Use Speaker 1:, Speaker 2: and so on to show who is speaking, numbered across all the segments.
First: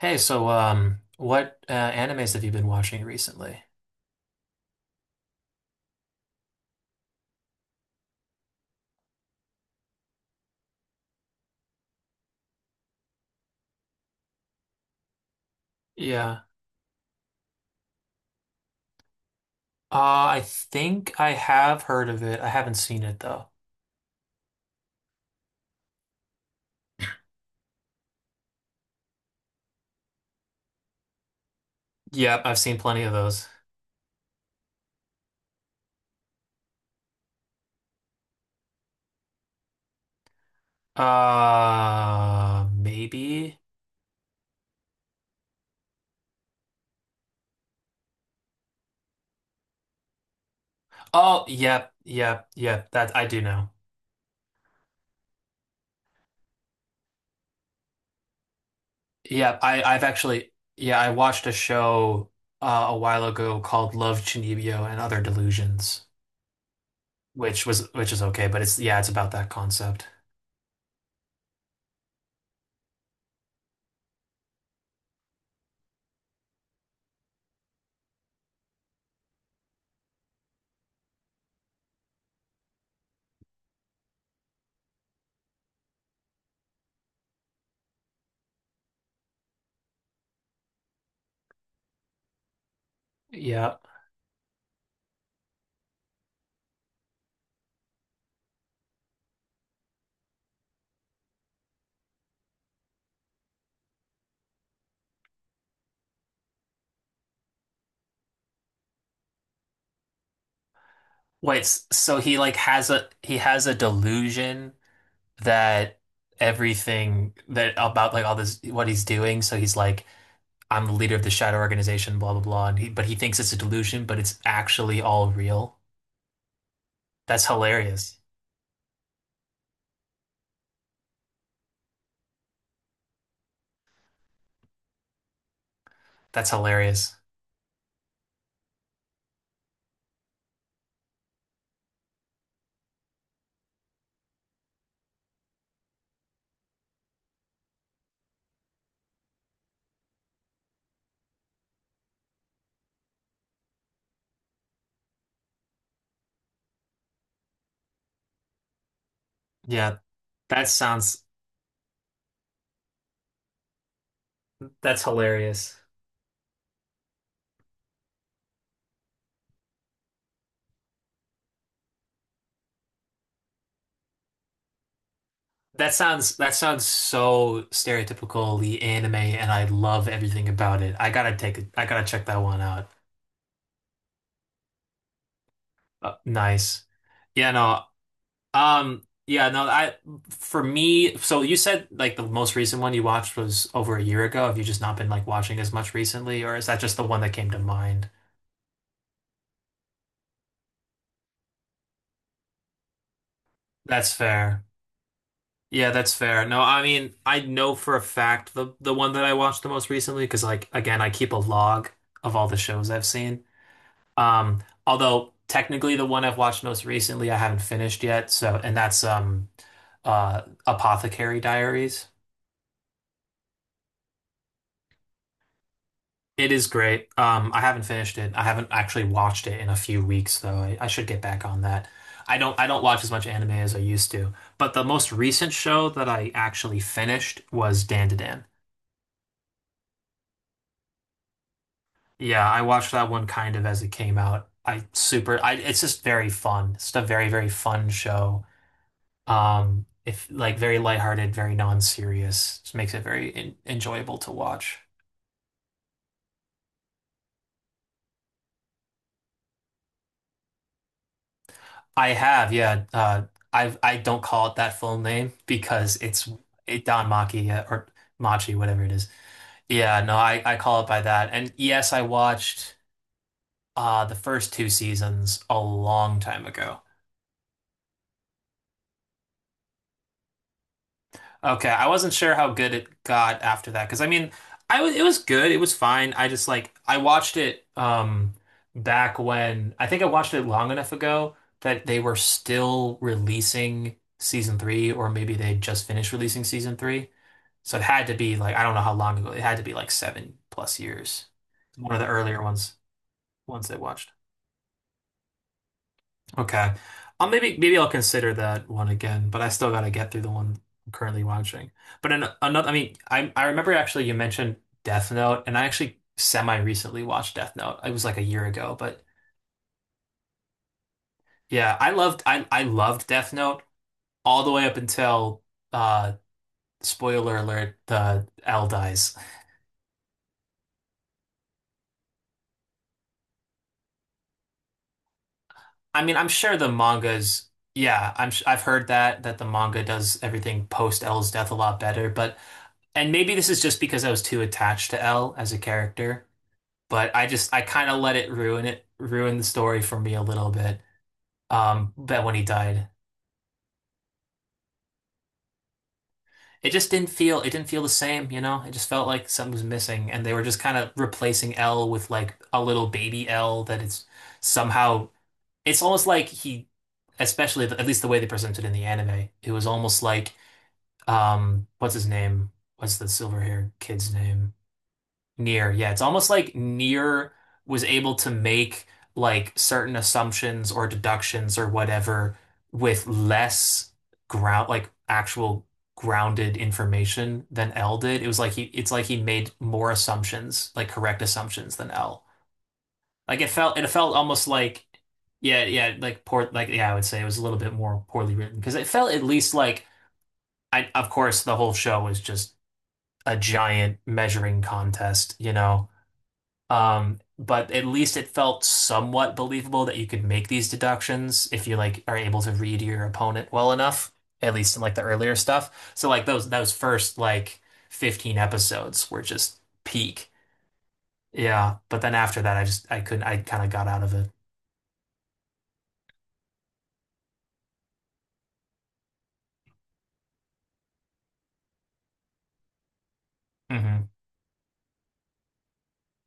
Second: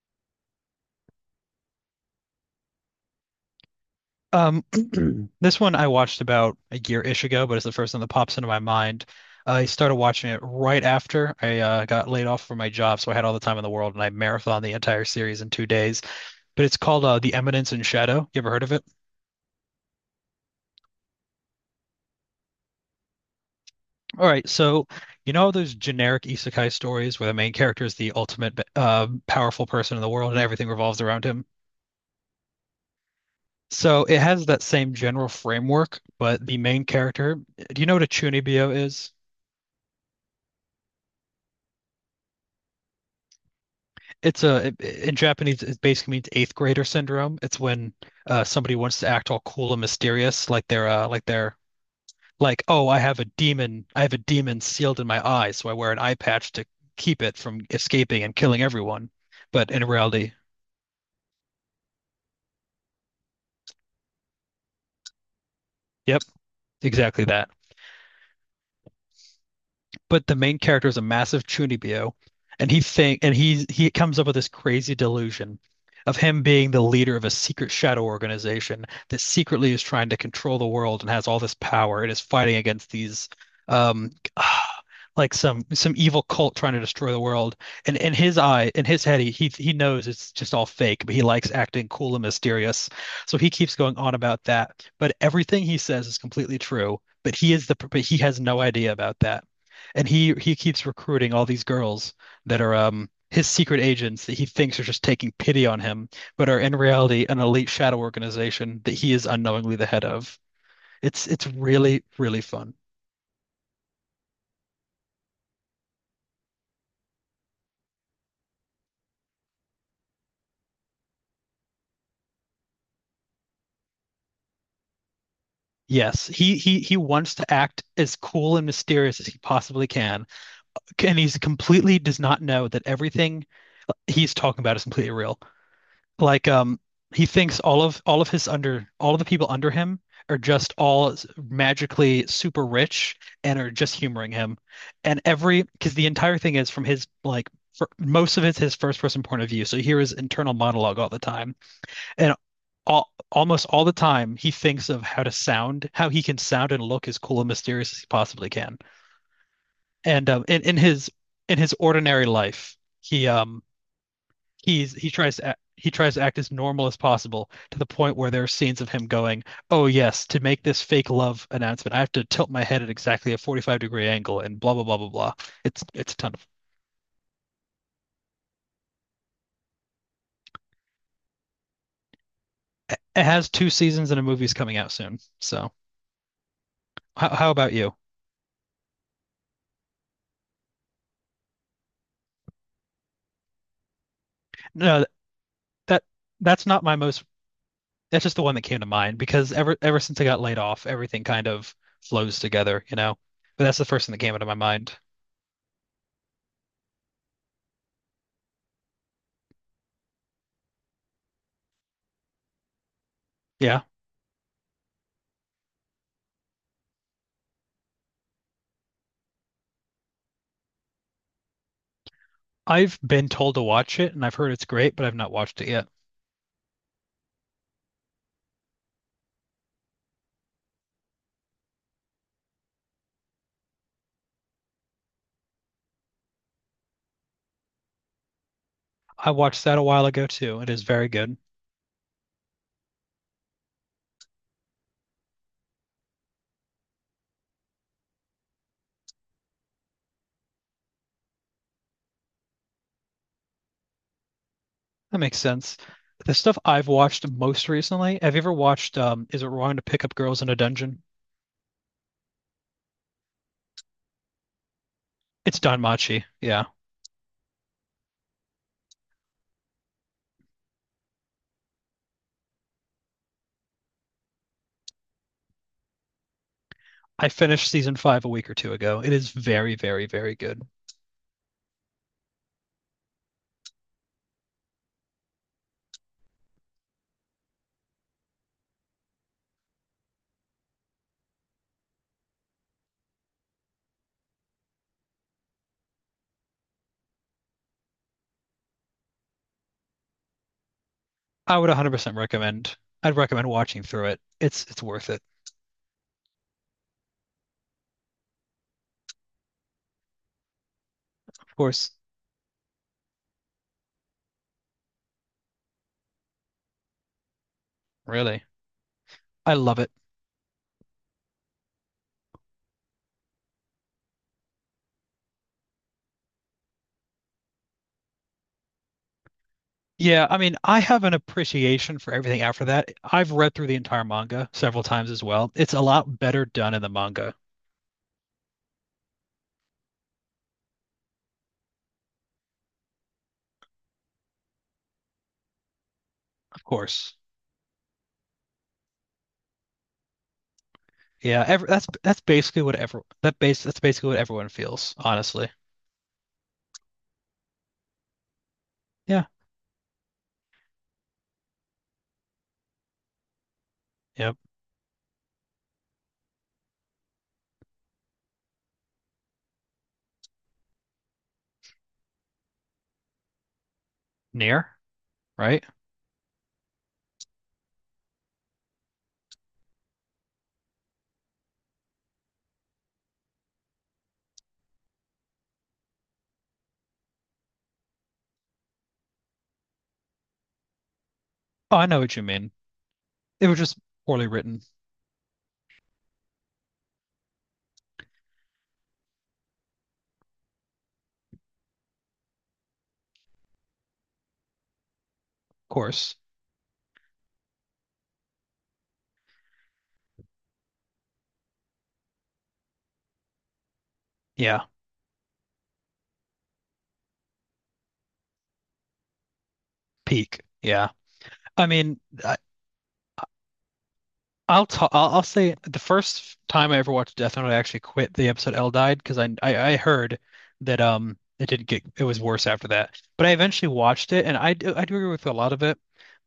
Speaker 1: Hey, so what animes have you been watching recently?
Speaker 2: Um, this one I watched about a year-ish ago, but it's the first one that pops into my mind. I started watching it right after I got laid off from my job, so I had all the time in the world, and I marathoned the entire series in 2 days.
Speaker 1: Yeah.
Speaker 2: But it's called The Eminence in Shadow. You ever heard of it?
Speaker 1: Uh, I think I have heard of it. I haven't seen it though.
Speaker 2: All right, so you know those generic isekai stories where the main character is the ultimate powerful person in the world and everything revolves around him?
Speaker 1: Yep, I've seen plenty of those.
Speaker 2: So it has that same general framework, but the main character, do you know what a Chunibyo is?
Speaker 1: Maybe.
Speaker 2: In Japanese it basically means eighth grader syndrome. It's when somebody wants to act all cool and mysterious, like they're like
Speaker 1: Oh,
Speaker 2: they're
Speaker 1: yep, yep,
Speaker 2: like, oh,
Speaker 1: yep,
Speaker 2: I
Speaker 1: that
Speaker 2: have a
Speaker 1: I do know.
Speaker 2: demon, I have a demon sealed in my eye, so I wear an eye patch to keep it from escaping and killing everyone.
Speaker 1: Yep,
Speaker 2: But in
Speaker 1: I I've
Speaker 2: reality,
Speaker 1: actually yeah, I watched a show a while ago called Love, Chinibyo and Other Delusions,
Speaker 2: yep, exactly that.
Speaker 1: which is okay, but it's about that concept.
Speaker 2: But the main character is a massive chunibyo, and he think and he comes up with this crazy delusion of him being the leader of a secret shadow organization that secretly is trying to control the world and has all this power and is fighting against these um like some evil cult trying to destroy the world. And in his eye, in his head, he knows it's just all fake, but he likes acting cool and mysterious. So he keeps
Speaker 1: Yeah.
Speaker 2: going on about that. But everything he says is completely true. But he has no idea about that. And he keeps recruiting all these girls that are his secret agents that he thinks are just taking pity on him, but are in reality an elite shadow organization that he is unknowingly the head of. It's
Speaker 1: Wait, s-
Speaker 2: really,
Speaker 1: so he
Speaker 2: really
Speaker 1: like
Speaker 2: fun.
Speaker 1: has a he has a delusion that everything that about like all this what he's doing. So he's like, I'm the leader of the shadow organization, blah blah blah. And he thinks it's a delusion, but it's actually all real.
Speaker 2: Yes, he wants
Speaker 1: That's
Speaker 2: to act as
Speaker 1: hilarious.
Speaker 2: cool and mysterious as he possibly can, and he's completely does not know that everything he's talking about is completely real. Like
Speaker 1: That's hilarious.
Speaker 2: he thinks all of the people under him are just magically super rich and are just humoring him. And every because the entire thing is from his like most of it's his first person point of view. So you hear his internal monologue all the time. And all almost all the time he thinks of how to sound, how he can sound and look as cool and mysterious as he possibly can.
Speaker 1: Yeah,
Speaker 2: And
Speaker 1: that sounds
Speaker 2: in his ordinary life, he
Speaker 1: that's
Speaker 2: he tries to act,
Speaker 1: hilarious.
Speaker 2: he tries to act as normal as possible to the point where there are scenes of him going, "Oh yes, to make this fake love announcement, I have to tilt my head at exactly a 45-degree angle and blah blah blah blah blah."
Speaker 1: That
Speaker 2: It's a ton
Speaker 1: sounds
Speaker 2: of.
Speaker 1: that sounds so stereotypically anime, and I love everything about it. I gotta check that one out.
Speaker 2: It has two seasons and a movie's coming out soon. So
Speaker 1: Nice.
Speaker 2: how
Speaker 1: Yeah,
Speaker 2: about
Speaker 1: no,
Speaker 2: you?
Speaker 1: Yeah, no, I for me, so you said like the most recent one you watched was over a year ago. Have you just not
Speaker 2: No,
Speaker 1: been like watching as much
Speaker 2: that
Speaker 1: recently, or
Speaker 2: that's
Speaker 1: is that
Speaker 2: not
Speaker 1: just
Speaker 2: my
Speaker 1: the one
Speaker 2: most.
Speaker 1: that came to mind?
Speaker 2: That's just the one that came to mind because ever since I got laid off, everything kind of flows together, you know. But that's the first
Speaker 1: That's
Speaker 2: thing that came out of my
Speaker 1: fair.
Speaker 2: mind.
Speaker 1: Yeah, that's fair. No, I mean, I know for a fact the one that I watched the most recently because like again, I keep a log of all the shows I've seen.
Speaker 2: Yeah,
Speaker 1: Although technically the one I've watched most recently I haven't finished yet, so and that's Apothecary Diaries.
Speaker 2: I've been told to watch it and I've heard it's great, but I've not watched it yet.
Speaker 1: It is great. I haven't finished it. I haven't actually watched it in a few weeks, though. I should get back on that. I don't watch as much anime as I used to. But the most recent show that I actually finished was Dandadan.
Speaker 2: I watched that a while ago too. It is very good.
Speaker 1: Yeah, I watched that one kind of as it came out. I super I It's just very fun. It's a very, very fun show. If like very lighthearted, very non-serious. Just makes it very en enjoyable to watch.
Speaker 2: That makes sense. The stuff I've watched most recently, have you ever watched Is It Wrong to Pick Up Girls in a Dungeon?
Speaker 1: I have, yeah. I don't call it that full name
Speaker 2: It's Don
Speaker 1: because
Speaker 2: Machi.
Speaker 1: it's
Speaker 2: Yeah.
Speaker 1: it Don Machi or Machi, whatever it is. Yeah, no, I call it by that. And yes, I watched the first two seasons a long time ago.
Speaker 2: I finished season five a week or two ago. It is very, very, very good.
Speaker 1: Okay, I wasn't sure how good it got after that because I mean, I was it was good, it was fine. I just like I watched it back when I think I watched it long enough ago that they were still releasing season three, or maybe they just finished releasing season three. So it had to be like I don't know how long ago. It had to be like seven plus years.
Speaker 2: I would
Speaker 1: One of the
Speaker 2: 100%
Speaker 1: earlier
Speaker 2: recommend.
Speaker 1: ones,
Speaker 2: I'd recommend
Speaker 1: ones they
Speaker 2: watching through
Speaker 1: watched.
Speaker 2: it. It's worth it.
Speaker 1: Okay. I'll maybe maybe I'll consider that one again, but I still gotta get through the one I'm currently
Speaker 2: Of
Speaker 1: watching.
Speaker 2: course,
Speaker 1: But in another, I mean, I remember actually you mentioned Death Note, and I actually semi recently watched Death Note. It was like a
Speaker 2: really.
Speaker 1: year ago, but
Speaker 2: I love it.
Speaker 1: yeah, I loved Death Note all the way up until uh spoiler alert, the L dies.
Speaker 2: Yeah, I mean, I have an appreciation for everything after that. I've read through the entire manga several times as well. It's a
Speaker 1: I mean,
Speaker 2: lot
Speaker 1: I'm
Speaker 2: better
Speaker 1: sure the
Speaker 2: done in the manga,
Speaker 1: manga's yeah, I've heard that the manga does everything post L's death a lot better, but and maybe this is just because I was too attached to L as a character,
Speaker 2: of course.
Speaker 1: but I kind of let it ruin the story for me a little bit.
Speaker 2: Yeah, ev that's
Speaker 1: But when he
Speaker 2: basically what
Speaker 1: died,
Speaker 2: ever that base that's basically what everyone feels, honestly.
Speaker 1: it just didn't feel the same, you know? It just felt
Speaker 2: Yeah,
Speaker 1: like something was missing and they were just kind of replacing L with like a little baby L that it's
Speaker 2: yep.
Speaker 1: somehow it's almost like he especially at least the way they presented in the anime, it was almost like what's his name? What's the silver haired kid's name?
Speaker 2: Near, right?
Speaker 1: Near. Yeah, it's almost like Near was able to make like certain assumptions or deductions or whatever with less ground like actual grounded information than L did. It was like he it's like he made more assumptions, like correct
Speaker 2: Oh,
Speaker 1: assumptions
Speaker 2: I
Speaker 1: than
Speaker 2: know what you
Speaker 1: L.
Speaker 2: mean.
Speaker 1: Like
Speaker 2: It
Speaker 1: it
Speaker 2: was
Speaker 1: felt
Speaker 2: just
Speaker 1: it felt
Speaker 2: poorly
Speaker 1: almost
Speaker 2: written, of
Speaker 1: like yeah, yeah, like poor like yeah, I would say it was a little bit more poorly written because it felt at least like I of course the whole show was just a giant measuring contest, you know.
Speaker 2: course.
Speaker 1: But at least it felt somewhat believable that you could make these deductions if you like are able to read your opponent well enough, at
Speaker 2: Yeah,
Speaker 1: least in like the earlier stuff. So like those first like 15 episodes were just peak.
Speaker 2: peak. Yeah. I
Speaker 1: Yeah,
Speaker 2: mean,
Speaker 1: but then after that I couldn't I kind of got out of it.
Speaker 2: I'll say the first time I ever watched Death Note, I actually quit the episode L died because I heard that it didn't get it was worse after that. But I eventually watched
Speaker 1: Hmm.
Speaker 2: it, and I do agree with a lot of it,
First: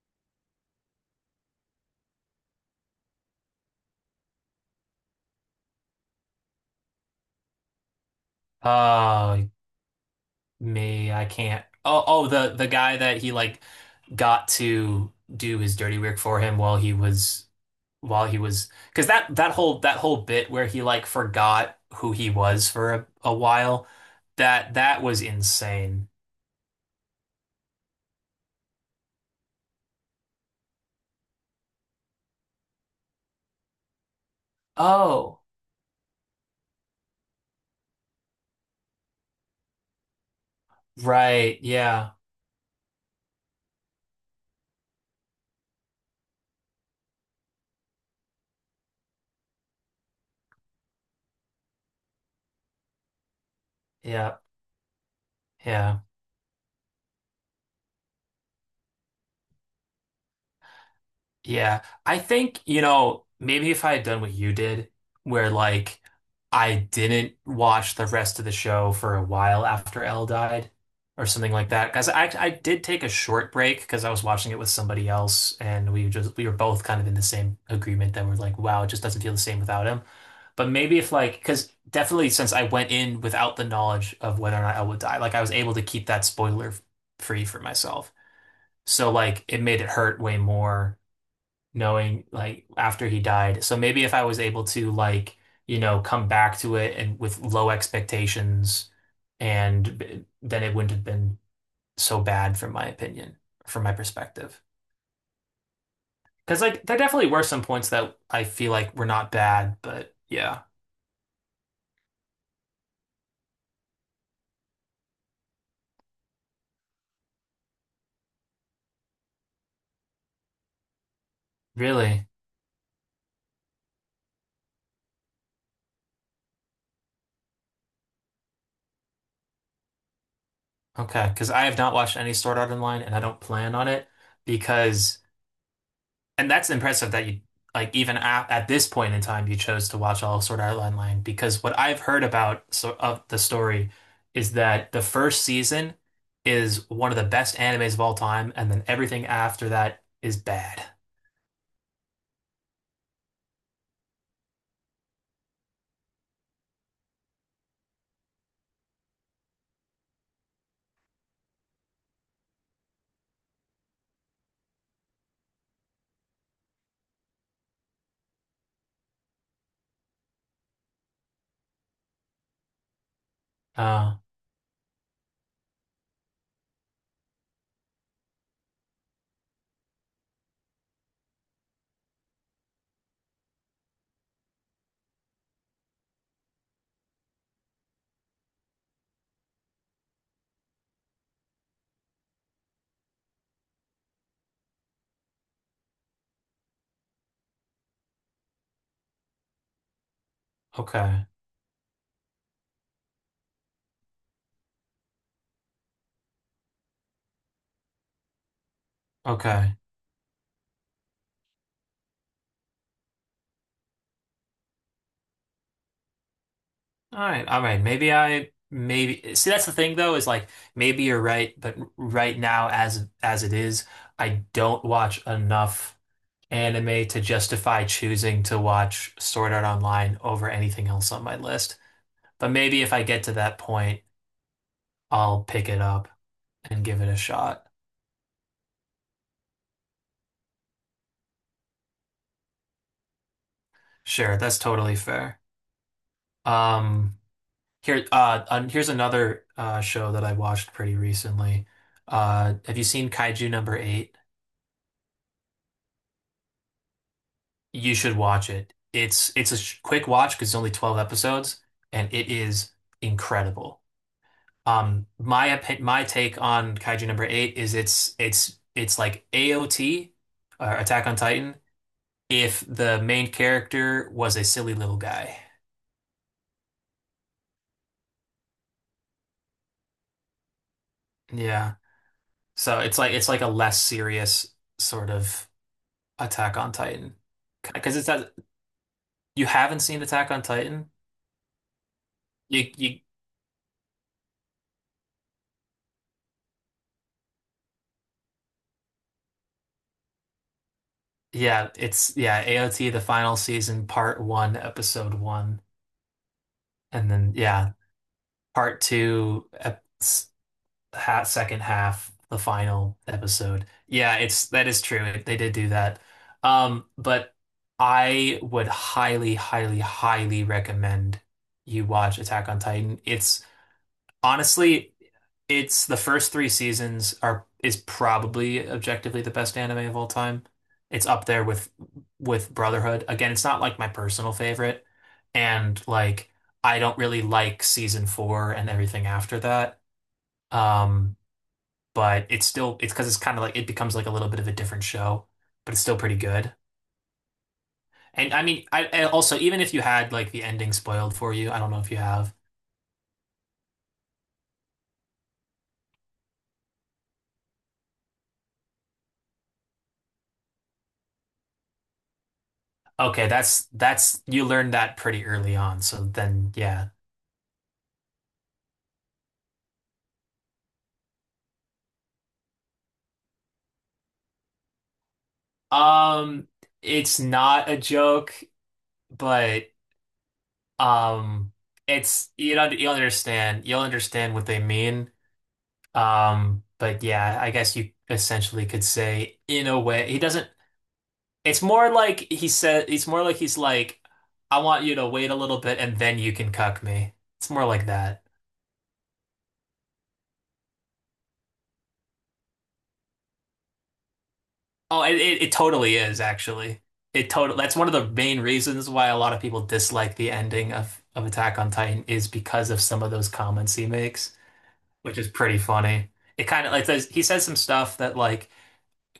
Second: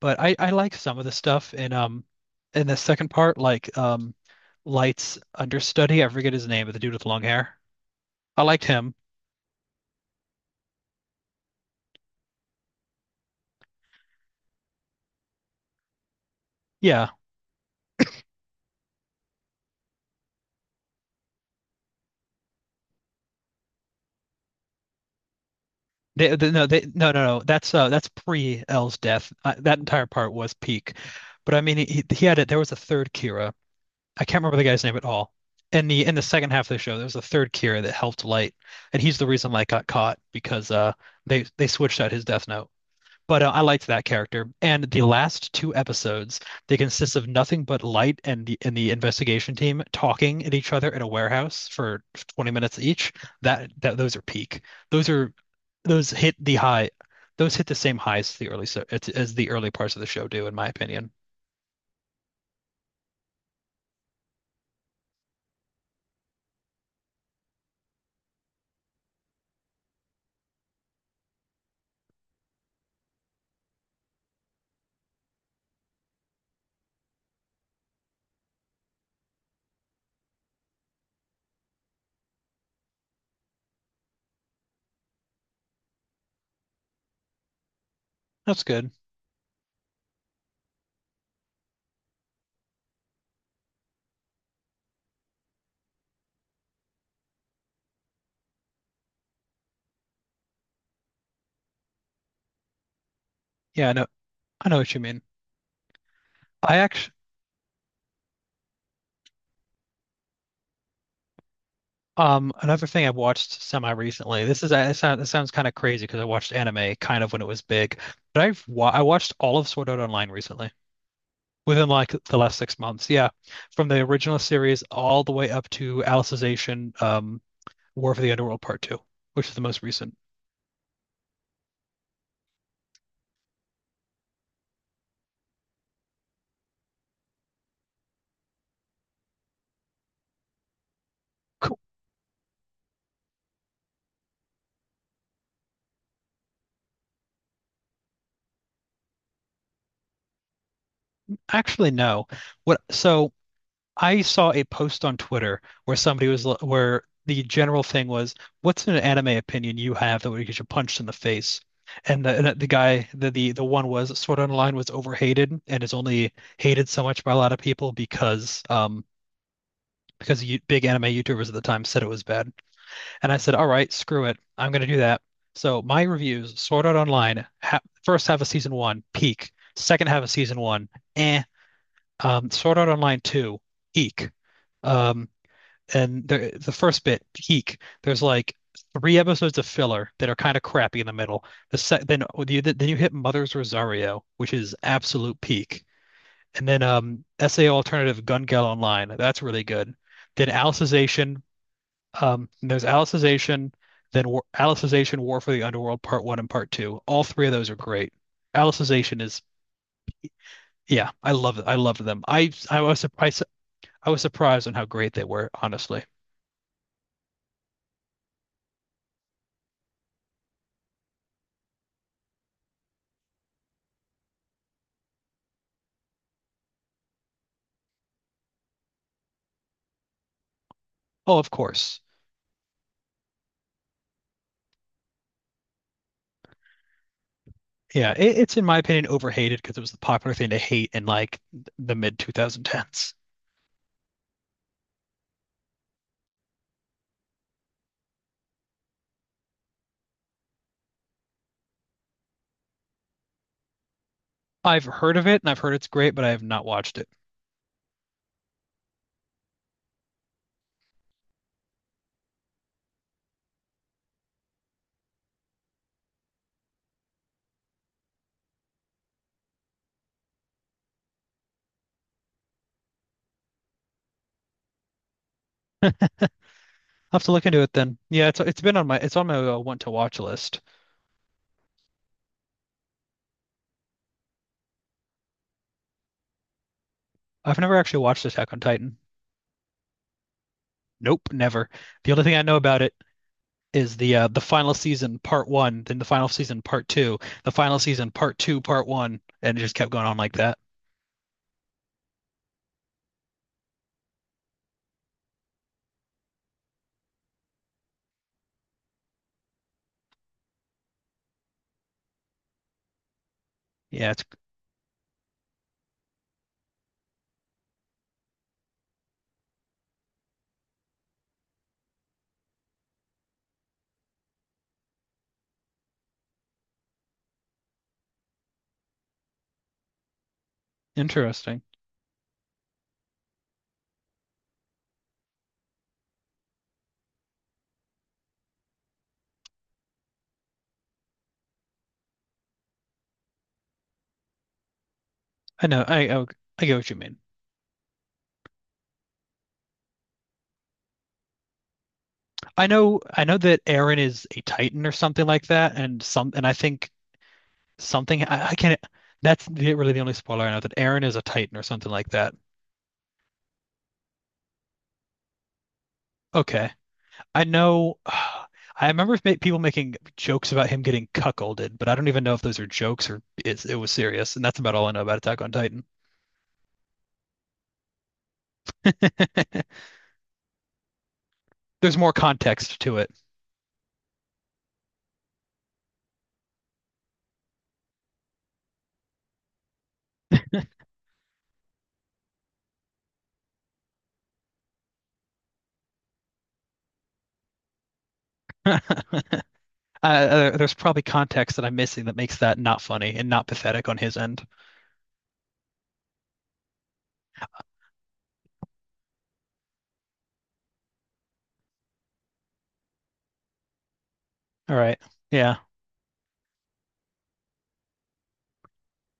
Speaker 2: but I like some of the stuff in the second part, like Light's understudy. I forget his name, but the dude with long hair. I liked him.
Speaker 1: Uh, me, I can't. Oh, oh, the guy that he like got to do his dirty work for him while he
Speaker 2: Yeah.
Speaker 1: was because that whole bit where he like forgot who he was for a while that that was insane.
Speaker 2: No, no. That's pre L's death. That entire part was peak, but I mean, he had it. There was a third Kira, I can't remember the guy's name at all.
Speaker 1: Oh,
Speaker 2: In the second half of the show, there was a third Kira that helped Light, and he's the reason Light got caught because
Speaker 1: right.
Speaker 2: they switched out
Speaker 1: Yeah.
Speaker 2: his Death Note. But I liked that character, and the last two episodes they consist of nothing but Light and the investigation team talking at each other at a warehouse for 20 minutes each. That that those are
Speaker 1: Yeah.
Speaker 2: peak. Those are
Speaker 1: Yeah.
Speaker 2: those hit the high those hit the same highs as the early so as the early parts of the show do, in my opinion.
Speaker 1: Yeah, I think, you know, maybe if I had done what you did, where like I didn't watch the rest of the show for a while after Elle died or something like that. Because I did take a short break because I was watching it with somebody else and we were both kind of in the same agreement that we're like, wow, it just doesn't feel the same without him. But maybe if like, because definitely since I went in without the knowledge of whether or not Elle would die, like I was able to keep that spoiler free for myself.
Speaker 2: That's good.
Speaker 1: So like it made it hurt way more knowing like after he died. So maybe if I was able to like, you know, come back to it and with low expectations then it wouldn't have been so bad from my opinion, from
Speaker 2: Yeah, I
Speaker 1: my
Speaker 2: know.
Speaker 1: perspective.
Speaker 2: I know what you mean.
Speaker 1: Because
Speaker 2: I
Speaker 1: like there
Speaker 2: actually,
Speaker 1: definitely were some points that I feel like were not bad, but yeah,
Speaker 2: another thing I watched semi recently. This is it sounds kind of crazy because I watched anime kind of when it was big, but I watched all of Sword Art Online recently. Within like
Speaker 1: really.
Speaker 2: the last 6 months, yeah. From the original series all the way up to Alicization, War for the Underworld Part Two, which is the most recent.
Speaker 1: Okay, because I have not watched any Sword Art Online and I don't plan on it because and that's impressive that you like even at this point in time you chose to watch all of Sword Art Online because
Speaker 2: Cool.
Speaker 1: what I've heard about so of the story is that the first season is one of the best animes of all time, and then everything after that is bad.
Speaker 2: Actually, no. What? So I saw a post on Twitter where somebody was where the general thing was, "What's an anime opinion you have that would get you punched in the face?" And the guy the one was Sword Art Online was overhated and is only hated so much by a lot of people because you, big anime YouTubers at the time said it was bad. And I said, all right,
Speaker 1: Uh,
Speaker 2: screw it. I'm going to do that. So my reviews, Sword Art online, ha first half of season one, peak. Second half of season one, eh. Sort out online two, eek. Um, and the first bit, peak. There's like three episodes of filler that are kind of crappy in the middle. Then you hit Mother's Rosario, which is absolute peak. And then SAO Alternative Gun Gale Online, that's really good. Then
Speaker 1: okay,
Speaker 2: Alicization, there's Alicization, then War Alicization, War for the Underworld, Part One and Part Two. All three of those are great. Alicization is,
Speaker 1: okay,
Speaker 2: yeah, I love it. I loved them. I was surprised. I was surprised on how great they were, honestly.
Speaker 1: all right, all right. Maybe see that's the thing though is like maybe you're right, but right now as it is, I don't watch enough anime to justify choosing to watch Sword Art Online over anything else on my
Speaker 2: Oh, of
Speaker 1: list.
Speaker 2: course.
Speaker 1: But maybe if I get to that point, I'll pick it up and give it a shot.
Speaker 2: Yeah, it's in my opinion overhated because it was the popular thing to hate in like the mid 2010s.
Speaker 1: Sure, that's totally fair. Um, here, here's another show that I watched pretty recently. Have you seen Kaiju number eight?
Speaker 2: I've heard of it and I've heard it's great, but I have not watched it.
Speaker 1: You should watch it. It's a sh quick watch because it's only 12 episodes, and it is incredible. My take on Kaiju number eight is it's like AOT or Attack on Titan if the main character was a silly little guy.
Speaker 2: I'll have to look into it then. Yeah, it's on my want to watch list.
Speaker 1: Yeah. So it's like a less serious sort of Attack on Titan.
Speaker 2: I've never
Speaker 1: Because
Speaker 2: actually
Speaker 1: it's
Speaker 2: watched
Speaker 1: that
Speaker 2: Attack on Titan.
Speaker 1: you haven't seen Attack on Titan?
Speaker 2: Nope, never. The only thing I know
Speaker 1: You
Speaker 2: about it
Speaker 1: you
Speaker 2: is the final season part one, then the final season part two, the final season part two, part one, and it just kept going on like that.
Speaker 1: yeah, it's yeah, AOT the final season part 1 episode 1 and then yeah, part 2 ep- ha second half, the final episode.
Speaker 2: Yeah,
Speaker 1: Yeah,
Speaker 2: it's
Speaker 1: it's that is true. They did do that. But I would highly, highly, highly recommend you watch Attack on Titan. It's honestly, it's the first three seasons are is probably objectively the best anime of all time. It's up there
Speaker 2: interesting.
Speaker 1: with Brotherhood. Again, it's not like my personal favorite, and like I don't really like season four and everything after that. Um, but it's still it's because it's kind of like it becomes like a little bit of a different show,
Speaker 2: I
Speaker 1: but it's
Speaker 2: know.
Speaker 1: still pretty good.
Speaker 2: I get what you mean.
Speaker 1: And I mean, I also even if you had like the ending spoiled for you, I don't know if you have.
Speaker 2: I know. I know that Aaron is a Titan or something like that, and some and I think I can't. That's really the only spoiler I know that Aaron is a Titan or something like that.
Speaker 1: Okay, that's you learned that pretty early on. So then,
Speaker 2: Okay,
Speaker 1: yeah.
Speaker 2: I know. I remember people making jokes about him getting cuckolded, but I don't even know if those are jokes it was serious. And that's about all I know about Attack on Titan.
Speaker 1: Um, it's not a joke, but um,
Speaker 2: There's more
Speaker 1: it's you know
Speaker 2: context to it.
Speaker 1: you'll understand what they mean. But yeah, I guess you essentially could say in a way he doesn't. It's more like he's like, I want you to wait a little bit and then you can cuck me. It's more like that.
Speaker 2: uh, there's probably context that I'm missing that makes that not funny and not pathetic on his end.
Speaker 1: Oh, it totally is actually. It total That's one of the main reasons why a lot of people dislike the ending of Attack on Titan is because of some of those comments he makes,
Speaker 2: All right.
Speaker 1: which is
Speaker 2: Yeah,
Speaker 1: pretty funny. It kind of like says He says some stuff that like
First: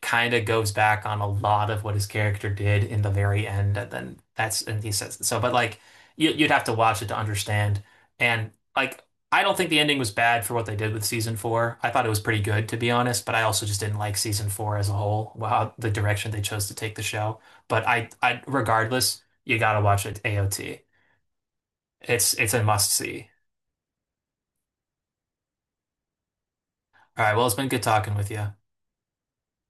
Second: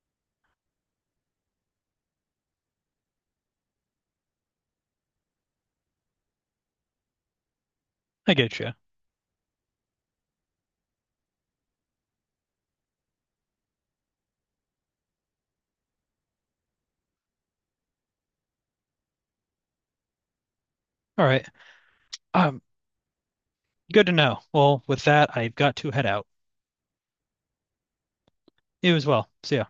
Speaker 1: kind of goes back on a lot of what his character did in the very end, and then that's and he says so. But like you'd have to watch it to understand.
Speaker 2: I
Speaker 1: And
Speaker 2: get you.
Speaker 1: like I don't think the ending was bad for what they did with season four. I thought it was pretty good to be honest, but I also just didn't like season four as a whole. Wow, the direction they chose to take the show. But I regardless, you gotta watch it, AOT.
Speaker 2: All right.
Speaker 1: It's
Speaker 2: Um,
Speaker 1: a must see.
Speaker 2: good to know. Well, with that, I've got to head out.
Speaker 1: All right, well, it's been good talking with you.
Speaker 2: You as well. See ya.